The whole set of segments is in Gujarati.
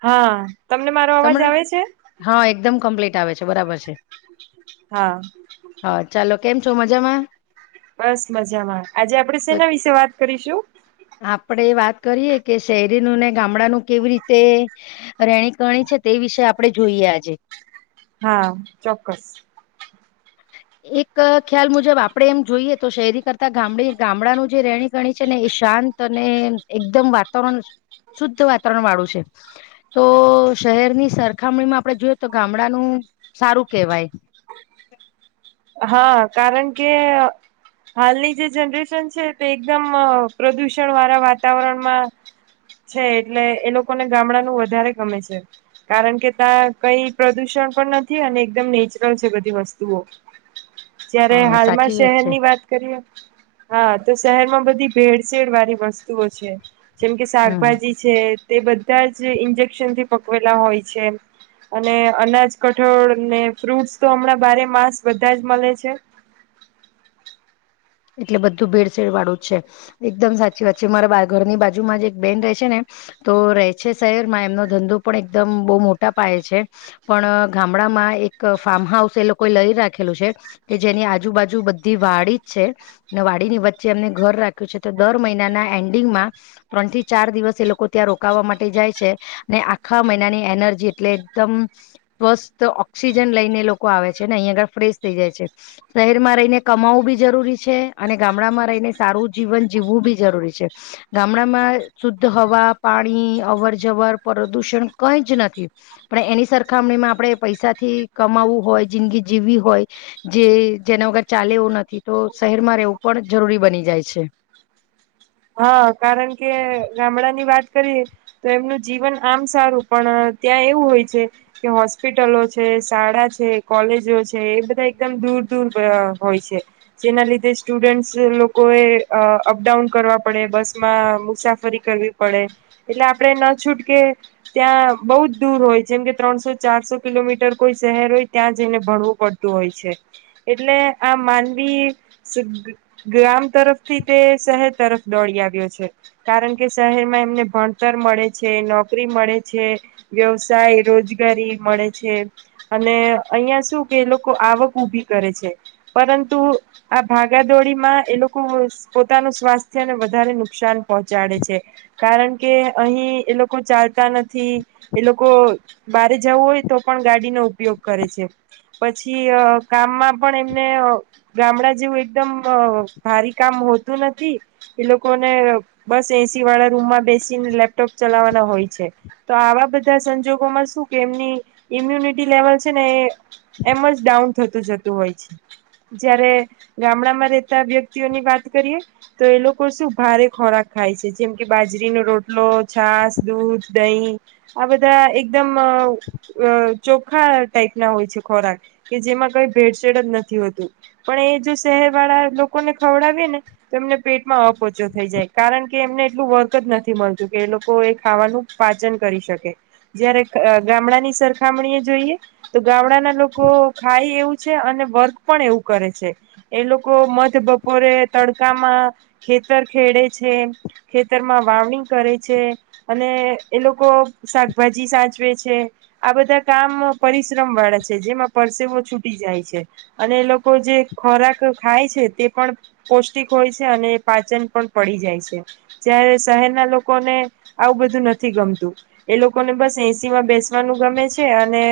હા તમને મારો સમ અવાજ આવે છે હા એકદમ કમ્પ્લીટ આવે છે બરાબર છે હા હા ચાલો કેમ છો મજામાં બસ મજામાં આજે આપડે તો સેના વિશે વાત કરીશું? આપણે વાત કરીએ કે શહેરીનું ને ગામડાનું કેવી રીતે રેહણી કેહણી છે તે વિશે આપડે જોઈએ આજે હા ચોક્કસ એક ખ્યાલ મુજબ આપણે એમ જોઈએ તો શહેરી કરતા ગામ ગામડાનું જે રહેણી કેહણી છે ને એ શાંત અને એકદમ વાતાવરણ શુદ્ધ વાતાવરણ વાળું છે તો શહેરની સરખામણીમાં આપણે જોઈએ તો ગામડાનું સારું કહેવાય હા કારણ કે હાલની જે જનરેશન છે તે એકદમ પ્રદુષણ વાળા વાતાવરણમાં છે એટલે એ લોકોને ગામડાનું વધારે ગમે છે કારણ કે ત્યાં કઈ પ્રદુષણ પણ નથી અને એકદમ નેચરલ છે બધી વસ્તુઓ જય્યારે હ હાલમાં સાચી શહેર છે ની વાત કરીએ હા તો શહેર માં બધી ભેળસેળ વાળી વસ્તુઓ છે. જેમ કે હમ શાકભાજી છે તે બધા જ ઇન્જેક્શનથી પકવેલા હોય છે અને અનાજ કઠોળ ને ફ્રૂટસ તો હમણાં બારે માસ બધા જ મલે છે. એટલે બધું ભેડસેડ વાળું જ છે. એકદમ સાચી વાત છે મારા બા ઘરની બાજુમાં જે એક બેન રહે છે ને તો રહે છે શહેર માં એમનો ધંધો પણ એકદમ બહુ મોટા પાયે છે પણ ગામડામાં એક ફાર્મ હાઉસ એ લોકોએ લઈ રાખેલું છે કે જેની આજુબાજુ બધી વાળી છે ને વાડીની વચ્ચે એમને ઘર રાખ્યું છે તો દર મહિનાના એન્ડિંગમાં ત્રણ થી ચાર દિવસ એ લોકો ત્યાં રોકવા માટે જાય છે ને આખા મહિનાની એનર્જી એટલે એકદમ સ્વસ્થ ઓક્સિજન લઈને લોકો આવે છે ને અહીં આગળ ફ્રેશ થઈ જાય છે. શહેરમાં રહીને કમાવું બી જરૂરી છે અને ગામડામાં રહીને સારું જીવન જીવવું બી જરૂરી છે. ગામડામાં શુદ્ધ હવા પાણી અવર જવર પ્રદુષણ કઈ જ નથી પણ એની સરખામણીમાં આપણે પૈસાથી કમાવવું હોય જિંદગી જીવવી હોય જે જેને વગર ચાલે એવું નથી તો શહેરમાં રહેવું પણ જરૂરી બની જાય છે. હા, કારણ કે ગામડા ની વાત કરીએ તો એમનું જીવન આમ સારું પણ ત્યાં એવું હોય છે કે હોસ્પિટલો છે, શાળા છે, કોલેજો છે એ બધા એકદમ દૂર દૂર હોય છે જેના લીધે સ્ટુડન્ટસ લોકો એ અહ અપડાઉન કરવા પડે બસમાં મુસાફરી કરવી પડે એટલે આપણે ન છૂટકે ત્યાં બહુ જ દૂર હોય જેમ કે ત્રણસો ચારસો કિલોમીટર કોઈ શહેર હોય ત્યાં જઈને ભણવું પડતું હોય છે. એટલે આ માનવી ગ્રામ તરફથી તે શહેર તરફથી દોડી આવ્યો છે કારણ કે શહેરમાં એમને ભણતર મળે છે નોકરી મળે છે વ્યવસાય રોજગારી મળે છે અને અહીંયા શું કે એ લોકો આવક ઉભી કરે છે. પરંતુ આ ભાગાદોડીમાં એ લોકો પોતાનું સ્વાસ્થ સે ને વધારે નુકસાન પહોંચાડે છે. કારણ કે અહી એ લોકો ચાલતા નથી એ લોકો બારે જવું હોય તો પણ ગાડીનો ઉપયોગ કરે છે. પછી અહ કામમાં પણ એમને ગામડા જેવું એકદમ અહ ભારી કામ હોતું નથી એ લોકોને બસ એસી વાળા રૂમમાં બેસીને લેપટોપ ચલાવવાના હોય છે. તો આવા બધા સંજોગોમાં શું કે એમની ઇમ્યુનિટી લેવલ છે ને એ એમ જ ડાઉન થતું જતું હોય છે. જયારે ગામડામાં રહેતા વ્યક્તિઓની વાત કરીએ તો એ લોકો શું ભારે ખોરાક ખાય છે જેમ કે બાજરીનો રોટલો છાસ દૂધ દહીં આ બધા એકદમ ચોખા ટાઈપ ના હોય છે ખોરાક કે જેમાં કઈ ભેળસેળ જ નથી હોતું પણ એ જો શહેર વાળા લોકોને ખવડાવી ને તો એમને પેટમાં અપોચો થઈ જાય. કારણ કે એમને એટલું વર્ક જ નથી મળતું કે એ લોકો એ ખાવાનું પાચન કરી શકે. જયારે અહ ગામડાની સરખામણીએ જોઈએ તો ગામડાના લોકો ખાય એવું છે અને વર્ક પણ એવું કરે છે એ લોકો મધ બપોરે તડકામાં ખેતર ખેડે છે, ખેતરમાં વાવણી કરે છે અને એ લોકો શાકભાજી સાચવે છે આ બધા કામ પરિશ્રમ વાળા છે, જેમાં પરસેવો છૂટી જાય છે. અને એ લોકો જે ખોરાક ખાય છે તે પણ પૌષ્ટિક હોય છે અને પાચન પન પડી જાય છે. જ્યારે શહેરના લોકોને આવું બધું નથી ગમતું એ લોકોને બસ એસી માં બેસવાનું ગમે છે અને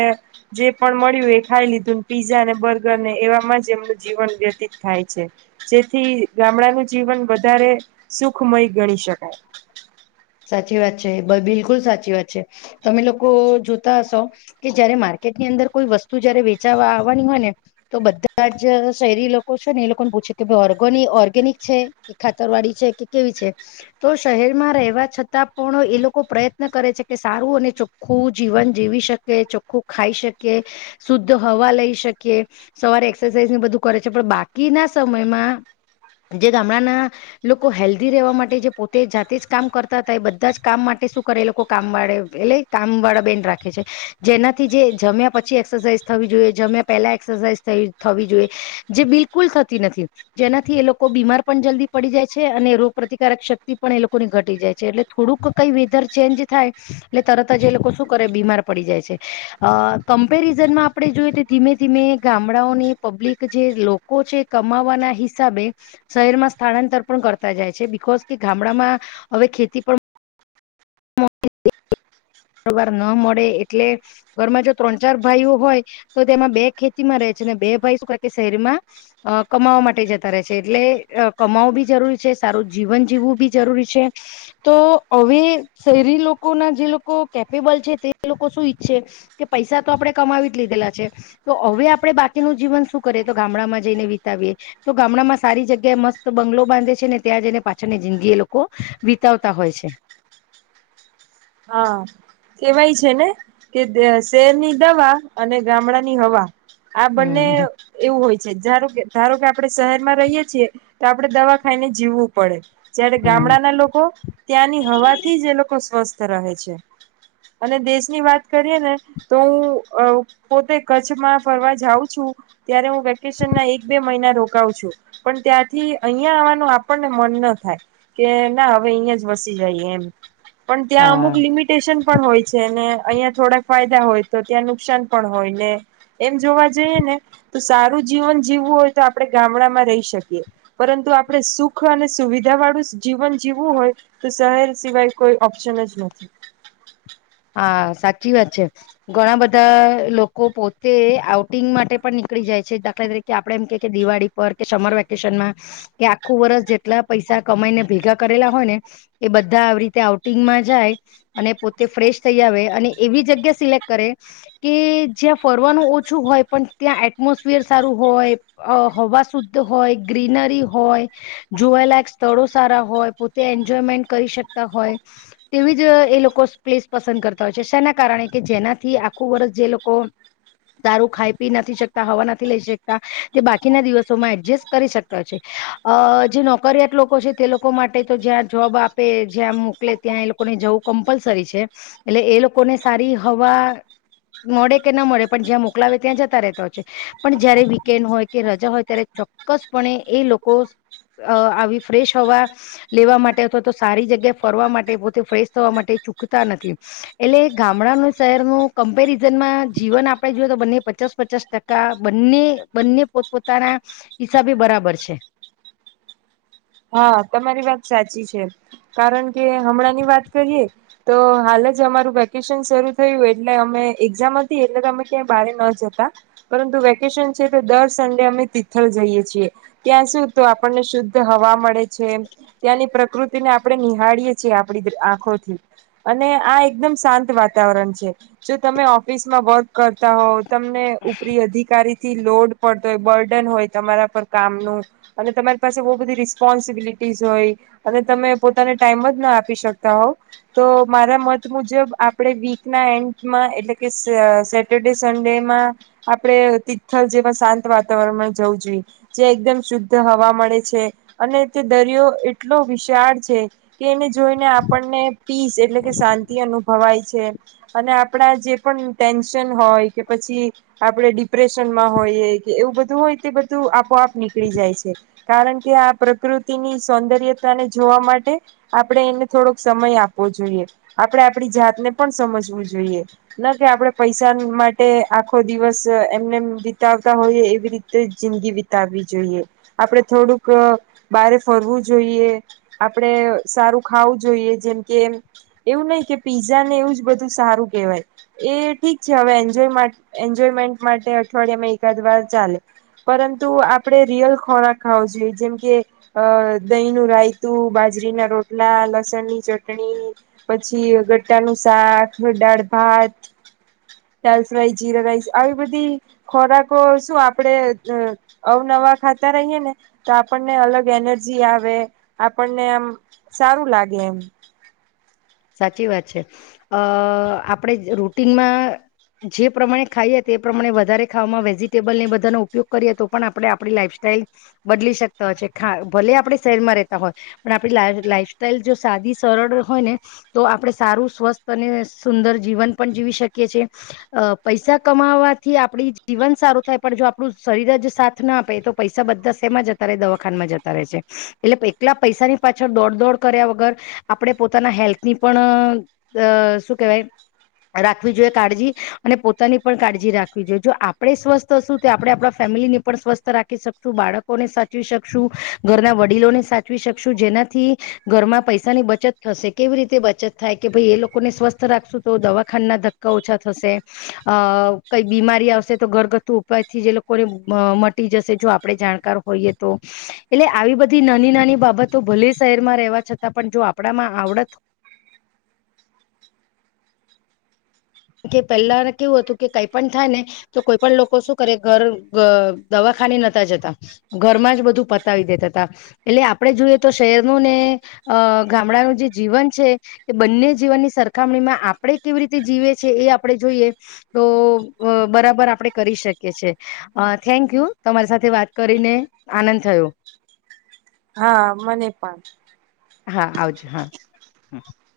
જે પણ મળ્યું એ ખાઈ લીધુંને પીઝા ને બર્ગર ને એવામાં જ એમનું જીવન વ્યતીત થાય છે. જેથી ગામડાનું જીવન વધારે સુ ખમય ગણી શકાય. સાચી વાત છે બ બિલકુલ સાચી વાત છે. તમે લોકો જોતા હશો કે જયારે માર્કેટની અંદર કોઈ વસ્તુ જયારે વેચાવા આવવાની હોય ને તો બધા જ શહેરી લોકો છે ને એ લોકોને પૂછે કે ઓર્ગ ઓર્ગેનિક છે કે ખાતરવાડી છે કે કેવી છે તો શહેરમાં રહેવા છતાં પણ એ લોકો પ્રયત્ન કરે છે કે સારું અને ચોખ્ખું જીવન જીવી શકે, ચોખ્ખું ખાઈ શકે, શુદ્ધ હવા લઈ શકીએ, સવારે એક્સરસાઇઝ બધું કરે છે પણ બાકીના સમયમાં જે ગામડાના લોકો હેલ્ધી રહેવા મા પોતે જાતે જ કામ કરતા હતા એ બધા જ કામ માટે શું કરે એ લોકો કામ વાળે એટલે કામ વાળા બેન રાખે છે. જેનાથી જે જમ્યા પછી એક્સરસાઇઝ થવી જોઈએ, જમ્યા પહેલા એક્સરસાઇઝ થ થવી જોઈએ જે બિલકુલ થતી નથી. જેનાથી એ લોકો બીમાર પણ જલ્દી પડી જાય છે અને રોગ પ્રતિ કારક શક્તિ પણ એ લોકોની ઘટી જાય છે. એટલે થોડુંક કઈ વેધર ચેન્જ થાય એટલે તરત જ એ લોકો શું કરે બીમાર પડી જાય છે. અ કમ્પેરિઝનમાં આપણે જોઈએ તો ધીમે ધીમે ગામડાઓને પબ્લિક જે લોકો છે કમાવવાના હિસાબે શહેરમાં સ્થાળાંતર પણ કરતા જાય છે કોસ કે ગામડામાં હવે ખેતી પણ [inaudible] વાર ન મળે એટલે ઘરમાં જો ત્રણ ચાર ભાઈઓ હોય તો તેમાં બે ખેતીમાં રહે છે બે ભાઈ કે શહેરમાં અ કમાવા માટે જતા રહે છે. એટલે કમાવવું બી જરૂરી છે, સારું જીવન જીવવું બી જરૂરી છે. તો હવે શહેરી લોકોના જે લોકો કેપેબલ છે તે લોકો શું ઈચ્છે કે પૈસા તો આપણે કમાવી જ લીધેલા છે. તો હવે આપણે બાકીનું જીવન શું કરીએ તો ગામડામાં જઈને વિતાવીએ. તો ગામડામાં સારી જગ્યાએ મસ્ત બંગલો બાંધે છે ને ત્યાં જઈને પાછળની જિંદગી એ લોકો વિતાવતા હોય છે. હા કેવાય છે ને કે શહેરની દવા અને ગામડા ની હવા. આ બંને હમ એવું હોય છે. જારું કે ધારો કે આપડણે શહેર માં રહીય છીએ તો આપડણે દવા ખાઈને જીવવું પડે. જય્યારે હમ ગામડાના લોકો ત્યાંની હવાથી જ લોકો સ્વસ્થ રહે છે અને દેશની વાત કરીએ ને તો હું અ પોતે કચ્છમાં ફરવા જાઉં છું ત્યારે હું વેકેશન ના એક બે મહિના રોકાવું છું. પણ ત્યાંથી અહિયાંયા આવવાનું આપણને મન ન થાય કે ના હવે અહીં જ વસી જઈએ એમ. ત્યાં હા અમુક લિમિટેશન પણ હોય છે ને અહીંયા થોડા ફાયદા હોય તો ત્યાં નુકસાન પણ હોય ને એમ જોવા જઈએ ને તો સારું જીવન જીવવું હોય તો આપણે ગામડામાં રહી શકીએ. પરંતુ આપણે સુખ અને સુવિધા વાળું જીવન જીવવું હોય તો શહેર સિવાય કોઈ ઓ પ્શન જ નથી. હા સાચી વાત છે. ઘણા બધા લોકો પોતે આઉટિંગ માટે પણ નીકળી જાય છે. દાખલા તરીકે આપણે એમ કે કે દિવાળી પર કે સમર વેકેશનમાં કે આખું વર્ષ જેટલા પૈસા કમાઈને ભેગા કરેલા હોય ને એ બધા આવી રીતે આઉટિંગમાં જાય અને પોતે ફ્રેશ થઇ આવે અને એવી જગ્યા સિલેક્ટ કરે કે જ્યાં ફરવાનું ઓછું હોય પણ ત્યાં એટમોસફિયર સારું હોય, અ હવા શુદ્ધ હોય, ગ્રીનરી હોય, જોવાલાયક સ્થળો સારા હોય, પોતે એન્જોયમેન્ટ કરી શકતા હોય તેવી જ એ લોકો પ્લેસ પસંદ કરતા હોય છે શના કારણે કે જેનાથી આખું વર્ષ જે લોકો તારું ખાઈ પી નથી શકતા હવા નથી લઈ શકતા તે બાકીના દિવસોમાં એડજસ્ટ કરી શકતા હોય છે. અ જે નોકરિયાત લોકો છે તે લોકો માટે તો જ્યાં જોબ આપે જ્યાં મોકલે ત્યાં એ લોકોને જવું કમ્પલસરી છે. એટલે એ લોકોને સારી હવા મળે કે ન મળે પણ જ્યાં મોકલાવે ત્યાં જતા રહેતા હોય છે. પણ જયારે વીકેન્ડ હોય કે રજા હોય ત્યારે ચોક્કસપ એ લોકો અ આવી ફ્રેશ હવા લેવા માટે અથવા તો સારી જગ્યા ફરવા માટે પોતે ફ્રેશ થવા માટે ચૂક તા નથી. એટલે ગામડાનું શહેરનું કમ્પેરિઝનમાં જીવન આપણે જોએ તો બંને પચાસ પચાસ ટકા બંને બંને પોતપોતાના હિસાબે બરાબર છે. હા તમારી વાત સાચી છે. કારણ કે હમણાં ની વાત કરીએ તો હાલ જ અમારું વેકેશન શરૂ થયું એટલે અમે એક્ઝામ હતી એટલે અમે ક્યાંય બારે ન જતા પરંતુ વેકેશન છે તો દર સડે અમે તિથલ જઈએ છીએ. ત્યાં સુું તો આપણને શુદ્ધ હવા મળે છે. ત્યાંની પ્રકૃત તેને આપણે નિહાળીયએ છીએ આપ આંખોથી અને આ એકદમ શાંત વાતાવરણ છે. જો તમે ઓફિસમાં વર્ક કરતા હોવ તમને ઉપરી અધિકારી થી લોડ પડતો હોય, બર્ડન હોય તમારા પર કામ નું અને તમારી પાસે બહું બધી રીસ સ્પોન્સિબિલિટીસ હોય, અને તમે પોતાને ટાઈમ જ ના આપી શકતા હોવ, તો મારા મત મુજબ આપણે વીકના એન્ડમાં એટલે કે સહ સેટરડે સન્ડેમાં આપણે તિથલ જેવા શાંત વાતાવરણમાં જવું જોઈએ. જે એકદમ શુદ્ધ હવા મળે છે અને તે દરિયો એટલો વિશાળ છે કે એને જોઈને આપણને પીસ એટલે કે શાંતિ અનુભવાય છે, અને આપણા જે પણ ટેન્શન હોય કે પછી આપણે ડિપ્રેશનમાં હોઈએ, કે એવું બધું હોય તે બધું આપોઆપ નીકળી જાય છે. કારણ કે આ પ્રકૃતિની સૌંદર્યતાને જોવા માટે આપણે એને થોડોક સમય આપવો જોઈએ. આપણે આપણી જાતને પણ સમજવું જોઈએ, ના કે આપણે પૈસા માટે આખો દિવસ એમનેમ વિતાવતા હોઈએ એવી રીતે જિંદગી વિતાવવી જોઈએ. આપણે થોડુંક અહ બારે ફરવું જોઈએ, આપડે સારું ખાવું જોઈએ, જેમકે એવું નહીં કે પીઝાને એવું જ બધું સારું કહેવાય, એ ઠીક છે હવે એન્જોય માટ એન્જોયમેન્ટ માટે અઠવાડિયામાં એકાદ વાર ચાલે, પરંતુ આપણે રિયલ ખોરાક ખાવો જોઈએ જેમકે અહ દહીંનું રાયતું, બાજરીના રોટલા, લસણની ચટણી, પછી ગટ્ટાનું શાક, દાળ ભાત, દાલ ફ્રાય, જીરા રાઈસ આવી બધી ખોરાકો શું આપડે અહ અવનવા ખાતા રહીએ ને તો આપણને અલગ એનર્જી આવે, આપણને આમ સારું લાગે એમ. સાચી વાત છે. અહ આપણે જ રૂટિનમાં જે પ્રમાણે ખાઈએ તે પ્રમાણે વધારે ખાવામાં વેજીિટેબલને એ બધાનો ઉપયોગ કરીએ તો પણ આપણે આપણી લાઈઇફસ્ટાઈલ બદલી શકતા હોય છે. ખા ભલે આપણે શહેરમાં રહેતા હોય, પણ આપણી લાઈ લાઈફસ્ટાઈલ જો સાદી સરળ હોય ને તો આપણે સારું સ્વસ્થ અને સુંદર જીવન પણ જીવી શકીએ છીએ. અહ પૈસા કમાવાથી આપડી જીવન સારું થાય પણ જો આપણું શરીર જ સાથ ના આપે તો પૈસા બધા શેમાં જતા રહે દવાખામાં જતા રહે છે, એટલે એકલા પૈસાની પાછળ દોડ-દોડ કર્યા વગર આપણે પોતાના હેલ્થ ની પણ અહ અહ શું કહેવાય રાખવી જોઈએ કાળજી, અને પોતાની પણ કાળજી રાખવી જોઈએ. જો આપણે સ્વસ્થ હશું તો આપણે આપણા ફેમિલીને પણ સ્વસ્થ રાખી શકશું, બાળકોને સાચવી શકશું, ઘરના વડીલોને સાચવી શકશું, જેનાથી ઘરમાં પૈસાની બચત થશે. કેવી રીતે બચત થાય કે ભઈ એ લોકોને સ્વસ્થ રાખશું તો દવાખાનાના ધક્કા ઓછા થશે, અહ કંઈ બીમારી આવશે તો ઘરગથ્થુ ઉપાયથી જે લોકોને મ મટી જશે જો આપણે જાણકાર હોઈએ તો, એટલે આવી બધી નાની-નાની બાબતો ભલે શહેરમાં રહેવા છતાં પણ જો આપણામાં આવડત કે પહેલાને કેવું હતું કે કાઈ પણ થાય ને તો કોઈ પણ લોકો શું કરે ઘર અહ દવાખાને નતા જતાઘરમાં જ બધું પતાવી દેતા તા, એટલે આપણે જોઈએ તો શહેરનું ને અહ ગામડાનું જે જીવન છે એ બંને જીવનની સરખામણીમાં આપણે કેવી રીતે જીવે એ આપણે જોઈએ તો બરાબર આપણે કરી શકીએ છ છે થેન્ક યુ તમારી સાથે વાત કરીને આનંદ થયો. હા મને પણ. હા આવજો હા હ